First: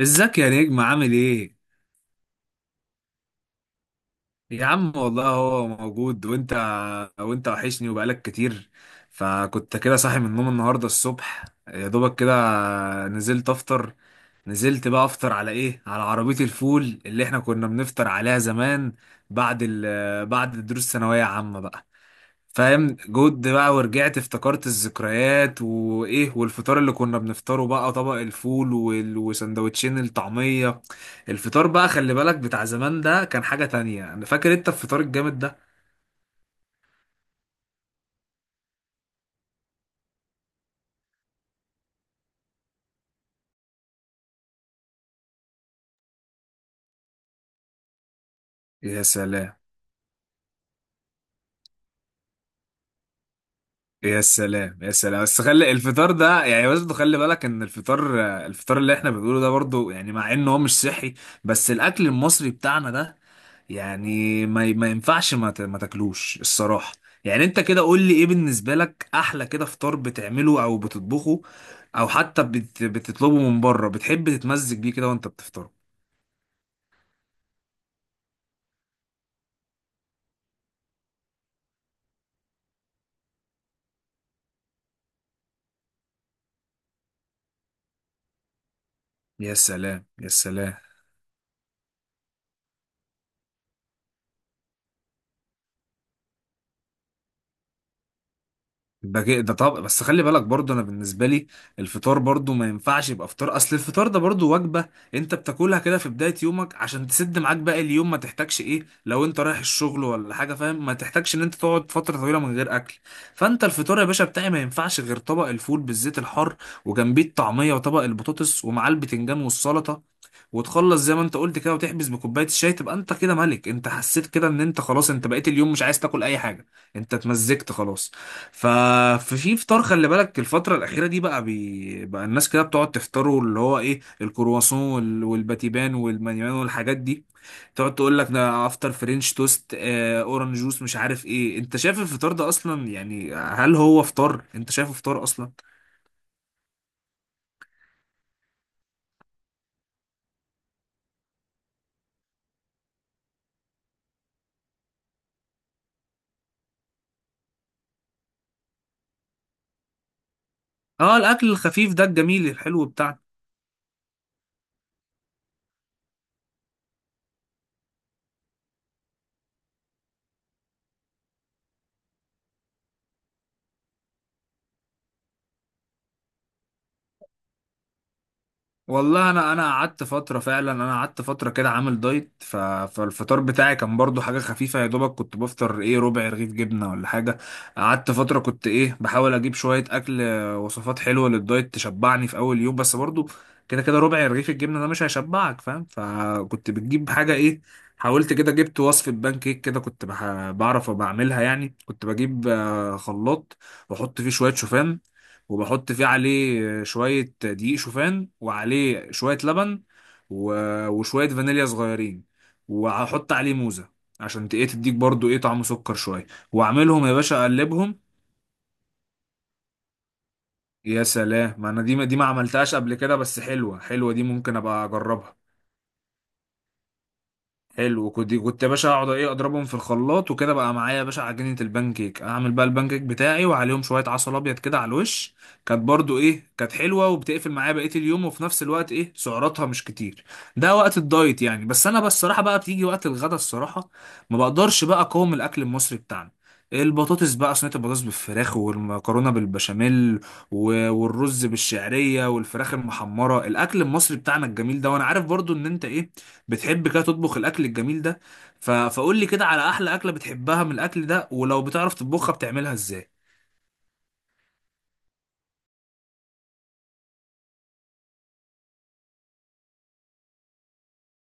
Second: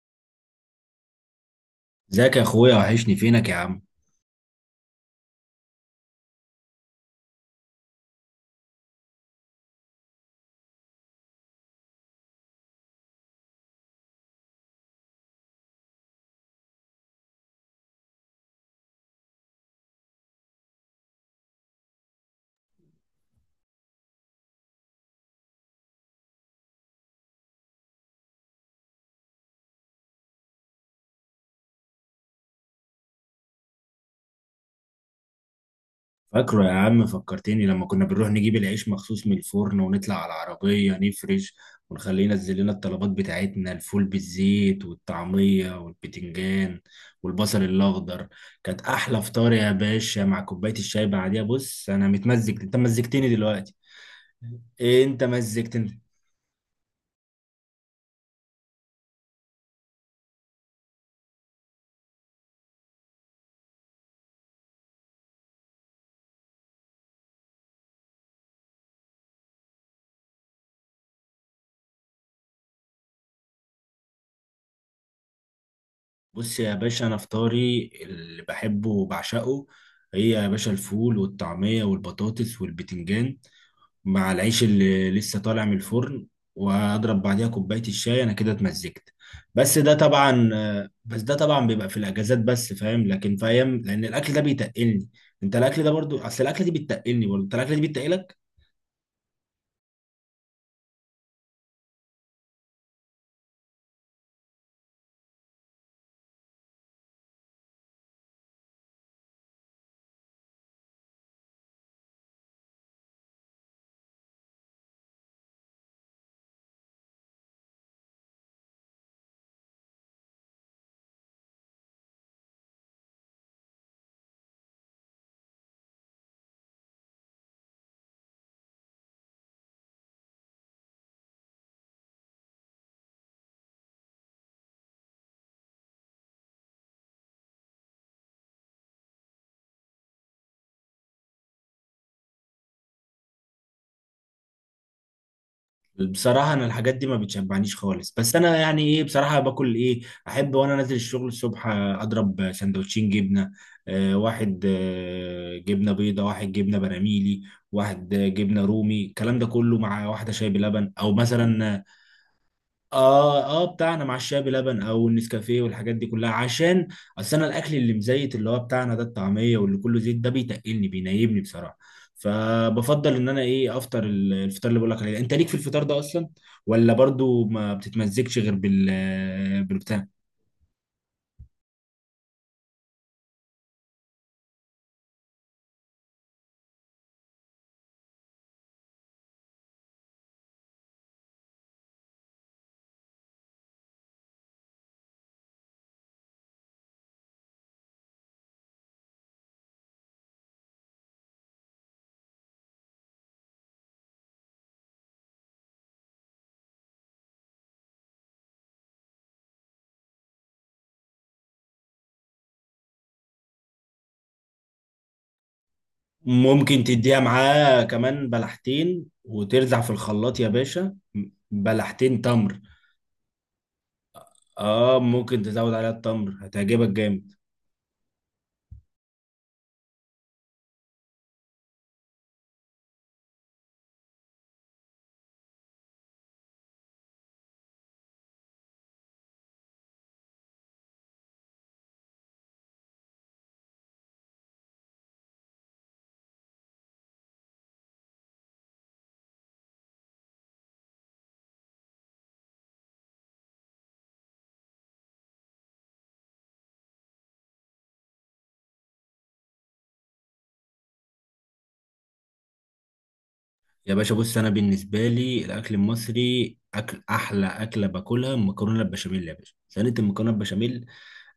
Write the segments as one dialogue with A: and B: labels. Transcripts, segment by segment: A: ازيك يا نجم؟ عامل ايه؟
B: ازيك يا اخويا، وحشني فينك يا عم.
A: يا عم والله هو موجود. وانت وانت وحشني وبقالك كتير. فكنت كده صاحي من النوم النهارده الصبح يا دوبك كده، نزلت افطر. نزلت بقى افطر على ايه؟ على عربية الفول اللي احنا كنا بنفطر عليها زمان بعد بعد دروس ثانوية عامة بقى، فاهم؟ جود بقى، ورجعت افتكرت الذكريات وايه، والفطار اللي كنا بنفطره بقى طبق الفول وسندوتشين الطعمية. الفطار بقى خلي بالك بتاع زمان ده كان حاجة تانية. انا فاكر انت الفطار الجامد ده.
B: فاكره يا عم، فكرتني لما كنا بنروح نجيب العيش مخصوص من الفرن ونطلع على العربية نفرش ونخليه ينزل لنا الطلبات بتاعتنا، الفول بالزيت والطعمية والبتنجان والبصل الأخضر. كانت
A: يا
B: أحلى فطار
A: سلام.
B: يا باشا مع كوباية الشاي بعديها. بص أنا متمزج، أنت مزجتني دلوقتي.
A: يا سلام يا
B: إيه
A: سلام،
B: أنت
A: بس خلي
B: مزجتني.
A: الفطار ده يعني برضه خلي بالك ان الفطار اللي احنا بنقوله ده برضه، يعني مع انه هو مش صحي، بس الاكل المصري بتاعنا ده، يعني ما ينفعش ما تاكلوش الصراحة. يعني انت كده قول لي ايه بالنسبة لك احلى كده فطار بتعمله او بتطبخه، او حتى بتطلبه من بره، بتحب تتمزج بيه كده وانت بتفطره؟
B: بص يا باشا، أنا فطاري اللي بحبه وبعشقه هي يا باشا الفول والطعمية والبطاطس والبتنجان مع العيش اللي لسه طالع من الفرن، وهضرب بعديها كوباية الشاي. انا كده اتمزجت.
A: يا
B: بس ده
A: سلام يا
B: طبعا
A: سلام.
B: بس ده طبعا بيبقى في الاجازات بس، فاهم، لكن في ايام لان الاكل ده بيتقلني. انت الاكل ده برضو، اصل الاكل دي بتتقلني برضو، انت الاكل دي بتتقلك.
A: ده طب بس خلي بالك برضو، انا بالنسبه لي الفطار برضو ما ينفعش يبقى فطار، اصل الفطار ده برضو وجبه انت بتاكلها كده في بدايه يومك عشان تسد معاك باقي اليوم، ما تحتاجش ايه لو انت رايح الشغل ولا حاجه، فاهم؟ ما تحتاجش ان انت تقعد فتره طويله من غير اكل. فانت الفطار يا باشا بتاعي ما ينفعش غير طبق الفول بالزيت الحار وجنبيه الطعميه وطبق البطاطس ومعاه البتنجان والسلطه، وتخلص زي ما انت قلت كده وتحبس بكوبايه الشاي، تبقى انت كده ملك. انت حسيت كده ان انت خلاص انت بقيت اليوم مش عايز تاكل اي حاجه، انت اتمزجت خلاص. ف- ففي فطار خلي بالك الفترة الأخيرة دي بقى بقى الناس كده بتقعد تفطروا اللي هو إيه، الكرواسون والباتيبان والمانيمان والحاجات دي. تقعد تقول لك ده أفطر فرنش توست، أورنج جوس، مش عارف إيه. أنت شايف الفطار ده أصلا يعني هل هو فطار؟ أنت شايفه فطار أصلا؟
B: بصراحة أنا الحاجات دي ما بتشبعنيش خالص، بس أنا يعني إيه بصراحة باكل إيه. أحب وأنا نازل الشغل الصبح أضرب سندوتشين جبنة. واحد جبنة بيضة، واحد جبنة براميلي، واحد جبنة رومي، الكلام ده كله مع واحدة شاي بلبن أو
A: أه، الأكل
B: مثلا.
A: الخفيف ده الجميل الحلو بتاعنا.
B: اه اه بتاعنا مع الشاي بلبن او النسكافيه والحاجات دي كلها، عشان اصل انا الاكل اللي مزيت اللي هو بتاعنا ده الطعميه واللي كله زيت ده بيتقلني بينيبني بصراحه. فبفضل ان انا ايه افطر الفطار اللي بقول لك عليه ده. انت ليك في الفطار ده اصلا ولا برضو ما بتتمزجش غير بال
A: والله انا قعدت
B: بالبتاع
A: فتره فعلا، انا قعدت فتره كده عامل دايت، فالفطار بتاعي كان برضو حاجه خفيفه، يا دوبك كنت بفطر ايه، ربع رغيف جبنه ولا حاجه. قعدت فتره كنت ايه بحاول اجيب شويه اكل، وصفات حلوه للدايت تشبعني في اول يوم، بس برضو كده كده ربع رغيف الجبنه ده مش هيشبعك، فاهم؟ فكنت بتجيب حاجه ايه، حاولت كده جبت وصفه بان كيك كده، كنت بعرف بعملها يعني. كنت بجيب خلاط واحط فيه شويه شوفان، وبحط فيه عليه شوية دقيق شوفان وعليه شوية لبن، و... وشوية فانيليا صغيرين، وهحط عليه موزة عشان ايه تديك برضو ايه طعم سكر شوية.
B: ممكن
A: واعملهم يا
B: تديها
A: باشا
B: معاه
A: اقلبهم.
B: كمان بلحتين وترزع في الخلاط يا باشا.
A: يا سلام، ما انا دي
B: بلحتين
A: ما
B: تمر،
A: عملتهاش قبل كده، بس حلوة، دي ممكن ابقى
B: اه
A: اجربها.
B: ممكن تزود عليها التمر هتعجبك جامد.
A: حلو. كنت يا باشا اقعد ايه اضربهم في الخلاط وكده بقى معايا يا باشا عجينه البان كيك، اعمل بقى البان كيك بتاعي وعليهم شويه عسل ابيض كده على الوش. كانت برضو ايه، كانت حلوه وبتقفل معايا بقيه اليوم، وفي نفس الوقت ايه سعراتها مش كتير. ده وقت الدايت يعني، بس انا بس الصراحه بقى بتيجي وقت الغدا الصراحه ما بقدرش بقى اقاوم الاكل المصري بتاعنا. البطاطس بقى، صينيه البطاطس بالفراخ والمكرونه بالبشاميل والرز بالشعريه والفراخ المحمره، الاكل المصري بتاعنا الجميل ده. وانا عارف برضو ان انت ايه بتحب كده تطبخ الاكل الجميل ده، فقول لي كده على احلى اكله بتحبها من الاكل ده، ولو بتعرف تطبخها بتعملها ازاي؟
B: يا باشا بص، انا بالنسبه لي الاكل المصري اكل، احلى اكله باكلها المكرونه البشاميل. يا باشا صينيه المكرونه البشاميل،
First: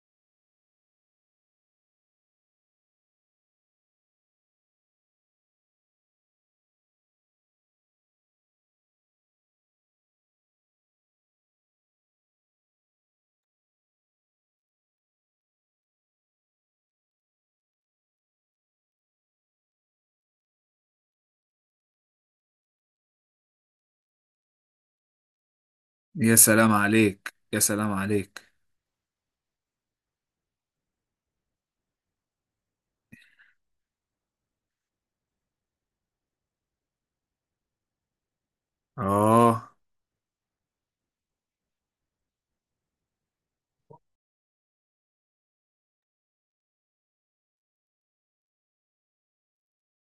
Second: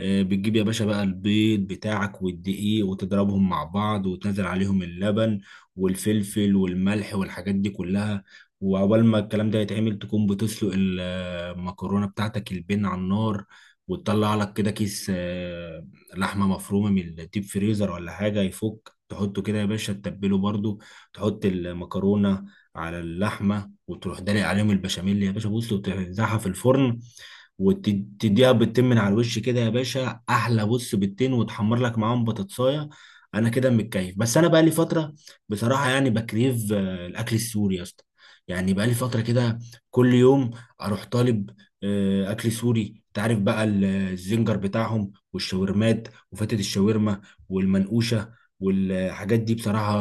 B: بتجيب يا باشا بقى البيض بتاعك والدقيق وتضربهم مع بعض وتنزل عليهم اللبن والفلفل والملح والحاجات دي كلها، وعقبال ما الكلام ده يتعمل تكون بتسلق المكرونة بتاعتك البن على النار، وتطلع لك كده كيس لحمة مفرومة من الديب فريزر ولا حاجة يفك تحطه كده يا باشا تتبله برضو، تحط المكرونة على اللحمة وتروح دلق عليهم البشاميل يا باشا بص
A: يا
B: وتنزعها في
A: سلام
B: الفرن،
A: عليك، يا سلام عليك.
B: وتديها بالتين من على الوش كده يا باشا، احلى بص بالتين، وتحمر لك معاهم بطاطسايه. انا كده متكيف. بس انا بقى لي فتره بصراحه، يعني بكريف الاكل السوري يا اسطى. يعني بقى لي فتره كده
A: اه.
B: كل يوم اروح طالب اكل سوري. تعرف بقى الزنجر بتاعهم والشاورمات وفتة الشاورما والمنقوشه والحاجات دي، بصراحه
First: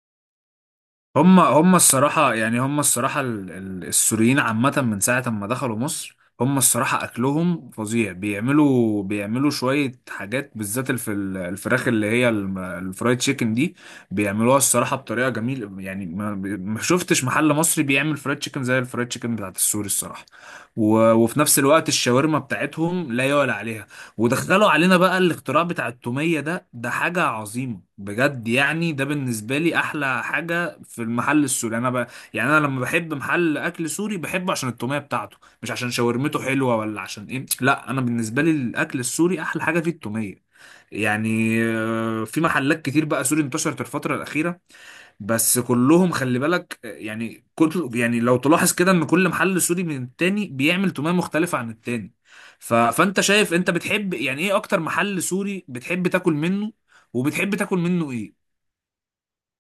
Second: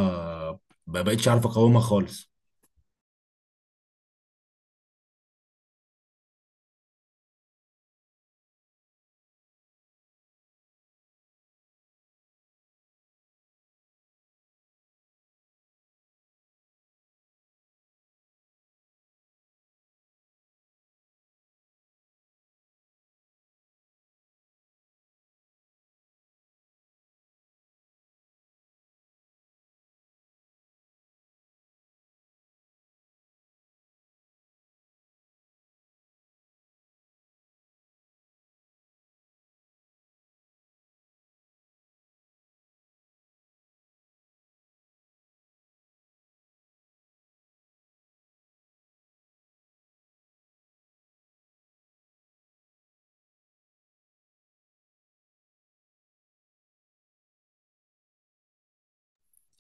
B: ما بقتش
A: هم
B: عارف
A: هم
B: اقاومها خالص.
A: الصراحة، يعني هم الصراحة السوريين عامة من ساعة ما دخلوا مصر هم الصراحة أكلهم فظيع. بيعملوا شوية حاجات بالذات الفراخ اللي هي الفرايد تشيكن دي، بيعملوها الصراحة بطريقة جميلة. يعني ما شفتش محل مصري بيعمل فرايد تشيكن زي الفرايد تشيكن بتاعت السوري الصراحة. وفي نفس الوقت الشاورما بتاعتهم لا يعلى عليها. ودخلوا علينا بقى الاختراع بتاع التومية ده، ده حاجة عظيمة بجد. يعني ده بالنسبة لي أحلى حاجة في المحل السوري. يعني انا يعني انا لما بحب محل اكل سوري بحبه عشان التوميه بتاعته، مش عشان شاورمته حلوه ولا عشان ايه، لا انا بالنسبه لي الاكل السوري احلى حاجه فيه التوميه. يعني في محلات كتير بقى سوري انتشرت الفتره الاخيره، بس كلهم خلي بالك يعني كل يعني لو تلاحظ كده ان كل محل سوري من التاني بيعمل توميه مختلفه عن التاني. فانت شايف انت بتحب يعني ايه اكتر محل سوري بتحب تاكل منه، وبتحب تاكل منه ايه؟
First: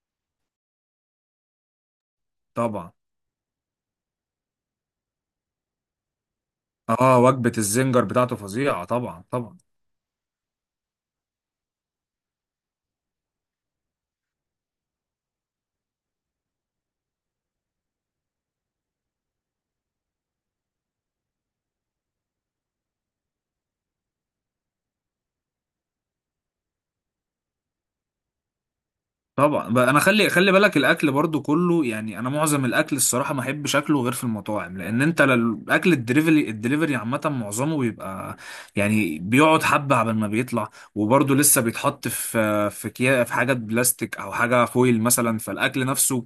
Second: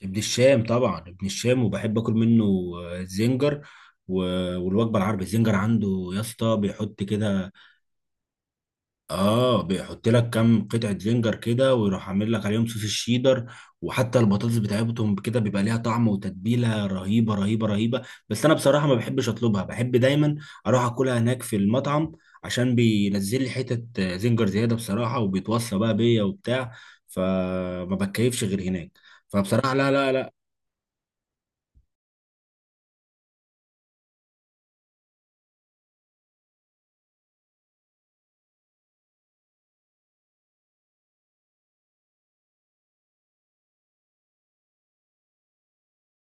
B: ابن الشام طبعا، ابن الشام وبحب اكل منه،
A: طبعا.
B: زنجر و- والوجبه العربي الزنجر عنده يا اسطى بيحط
A: اه،
B: كده.
A: وجبة الزنجر بتاعته فظيعة، طبعا طبعا.
B: اه، بيحط لك كام قطعه زنجر كده ويروح عامل لك عليهم صوص الشيدر، وحتى البطاطس بتاعتهم كده بيبقى ليها طعم وتتبيله رهيبه رهيبه رهيبه. بس انا بصراحه ما بحبش اطلبها، بحب دايما اروح اكلها هناك في المطعم، عشان بينزل لي حتت زنجر زياده بصراحه وبيتوصى بقى بيا وبتاع، فما بتكيفش غير هناك.
A: طبعا
B: فبصراحه
A: بقى
B: لا
A: انا
B: لا
A: خلي
B: لا.
A: خلي بالك الاكل برضو كله، يعني انا معظم الاكل الصراحه ما احبش اكله غير في المطاعم، لان انت الاكل الدليفري، الدليفري عامه معظمه بيبقى يعني بيقعد حبه على ما بيطلع، وبرضو لسه بيتحط في كيا في حاجه بلاستيك او حاجه فويل مثلا، فالاكل نفسه،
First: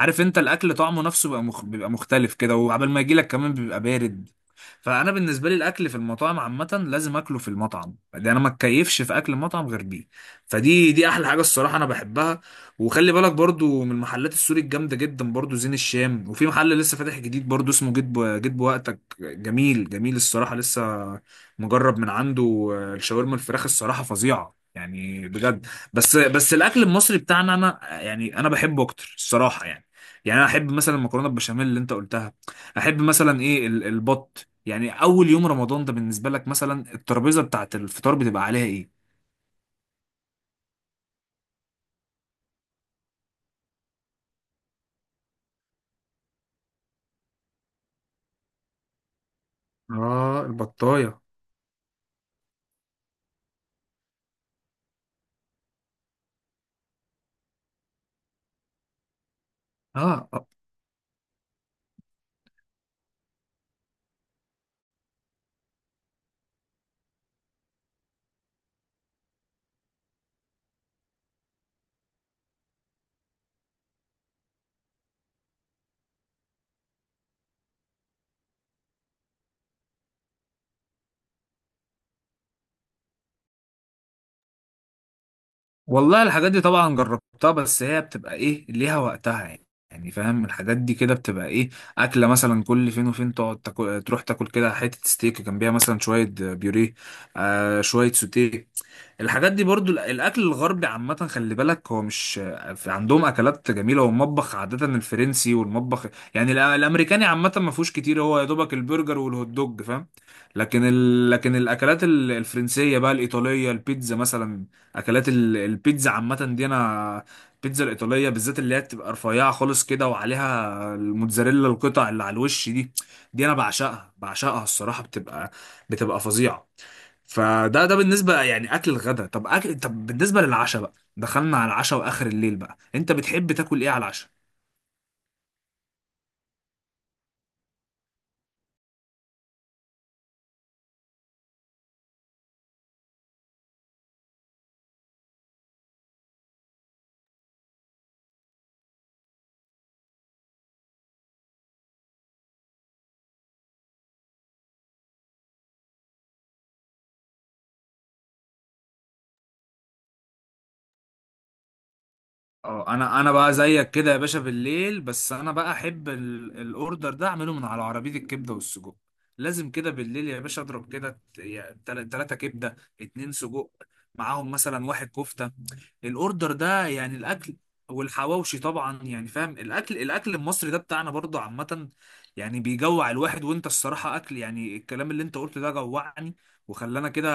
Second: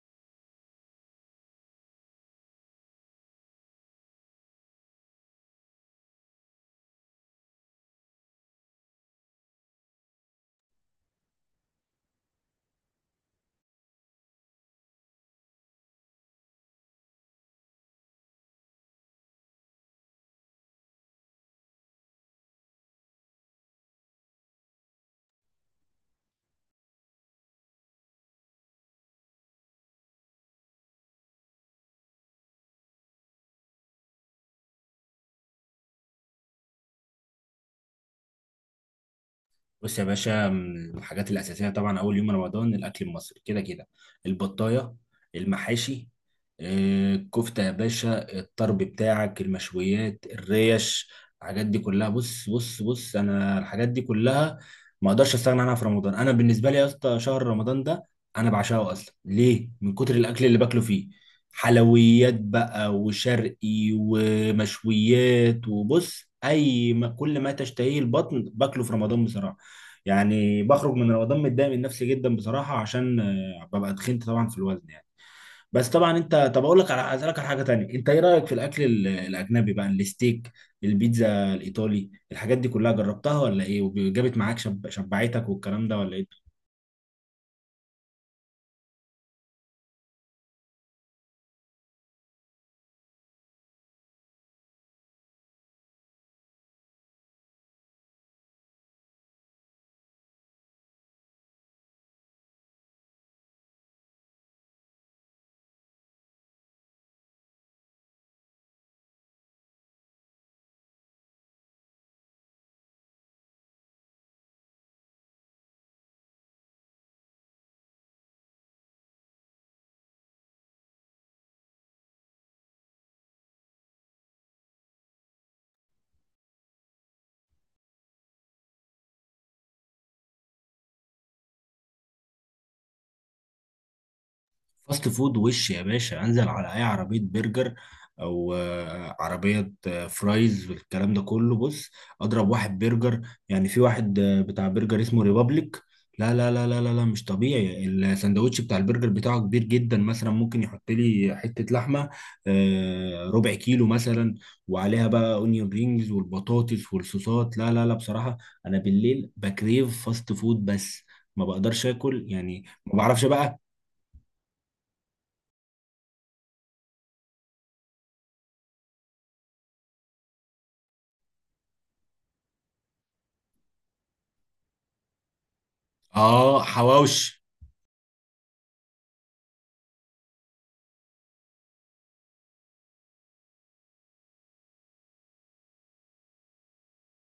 A: عارف انت الاكل طعمه نفسه بيبقى مخ بيبقى مختلف كده، وعبال ما يجي لك كمان بيبقى بارد. فانا بالنسبه لي الاكل في المطاعم عامه لازم اكله في المطعم ده، انا ما اتكيفش في اكل المطعم غير بيه. فدي احلى حاجه الصراحه انا بحبها. وخلي بالك برضو من المحلات السوري الجامدة جدا برضو زين الشام، وفي محل لسه فاتح جديد برضو اسمه جيت بوقتك، جميل جميل الصراحة، لسه مجرب من عنده. آه، الشاورما الفراخ الصراحة فظيعة، يعني بجد. بس الأكل المصري بتاعنا أنا يعني أنا بحبه أكتر الصراحة يعني. يعني أنا أحب مثلا المكرونة البشاميل اللي أنت قلتها، أحب مثلا إيه البط. يعني أول يوم رمضان ده بالنسبة لك مثلا الترابيزة بتاعت الفطار بتبقى عليها إيه؟
B: بص يا باشا، من الحاجات الأساسية طبعا أول يوم رمضان، الأكل المصري كده كده، البطاية، المحاشي، الكفتة يا باشا، الطرب بتاعك، المشويات،
A: اه،
B: الريش،
A: البطايه.
B: الحاجات دي كلها. بص بص بص، أنا الحاجات دي كلها ما أقدرش أستغنى عنها في رمضان. أنا بالنسبة لي يا اسطى شهر رمضان ده أنا بعشقه أصلا. ليه؟ من كتر
A: اه.
B: الأكل اللي باكله فيه. حلويات بقى وشرقي ومشويات، وبص أي ما كل ما تشتهيه البطن باكله في رمضان بصراحة. يعني بخرج من رمضان متضايق من نفسي جدا بصراحه، عشان ببقى تخنت طبعا في الوزن يعني. بس طبعا انت، طب اقول لك على، اسالك على حاجه تانية، انت ايه رايك في الاكل الاجنبي بقى؟ الستيك، البيتزا الايطالي، الحاجات دي كلها جربتها ولا ايه وجابت معاك شبعتك والكلام ده ولا
A: والله
B: ايه؟
A: الحاجات دي طبعا جربتها، بس هي بتبقى ايه ليها وقتها يعني. يعني فاهم الحاجات دي كده بتبقى ايه، اكله مثلا كل فين وفين تقعد تاكل، تروح تاكل كده حته ستيك جنبيها مثلا شويه بيوريه، آه شويه سوتيه. الحاجات دي برضو الاكل الغربي عامه خلي بالك هو مش عندهم اكلات جميله، والمطبخ عاده الفرنسي، والمطبخ يعني الامريكاني عامه ما فيهوش كتير، هو يا دوبك البرجر والهوت دوج، فاهم؟ لكن لكن الاكلات الفرنسيه بقى الايطاليه البيتزا مثلا، اكلات البيتزا عامه دي انا، البيتزا الايطاليه بالذات اللي هي بتبقى رفيعه خالص كده وعليها الموتزاريلا القطع اللي على الوش دي، دي انا بعشقها، بعشقها الصراحه، بتبقى فظيعه. فده بالنسبه يعني اكل الغدا. طب أكل، طب بالنسبه للعشاء بقى، دخلنا على العشاء واخر الليل بقى، انت بتحب تاكل ايه على العشاء؟
B: فاست فود وش يا باشا، انزل على اي عربيه برجر او عربيه فرايز والكلام ده كله، بص اضرب واحد برجر. يعني في واحد بتاع برجر اسمه ريبابليك، لا لا لا لا لا لا مش طبيعي، الساندوتش بتاع البرجر بتاعه كبير جدا، مثلا ممكن يحط لي حته لحمه ربع كيلو مثلا، وعليها بقى اونيون رينجز والبطاطس والصوصات. لا لا لا بصراحه، انا بالليل بكريف فاست فود بس، ما بقدرش اكل، يعني ما
A: اه، انا
B: بعرفش
A: انا بقى
B: بقى.
A: زيك كده يا باشا بالليل، بس انا بقى احب الاوردر ده اعمله من على عربيه الكبده والسجق. لازم كده بالليل يا باشا اضرب كده 3 كبده، 2 سجق، معاهم مثلا 1 كفته، الاوردر
B: اه
A: ده يعني
B: حواوشي.
A: الاكل. والحواوشي طبعا، يعني فاهم، الاكل المصري ده بتاعنا برضه عامه يعني بيجوع الواحد. وانت الصراحه اكل، يعني الكلام اللي انت قلته ده جوعني، وخلانا كده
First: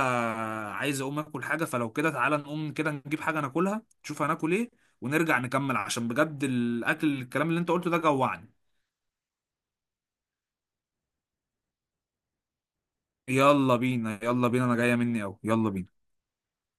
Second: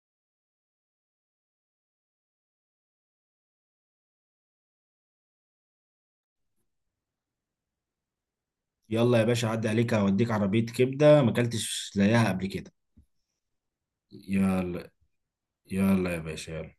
A: عايز اقوم اكل حاجه. فلو كده تعالى نقوم كده نجيب حاجه ناكلها، نشوف هناكل ايه، ونرجع نكمل، عشان بجد الاكل الكلام اللي انت قلته ده جوعني.
B: يلا يا باشا، عدي عليك اوديك عربية كبدة ما اكلتش زيها قبل كده.
A: يلا بينا يلا بينا، انا
B: يلا.
A: جايه مني اوي، يلا بينا.
B: يلا يا باشا يلا.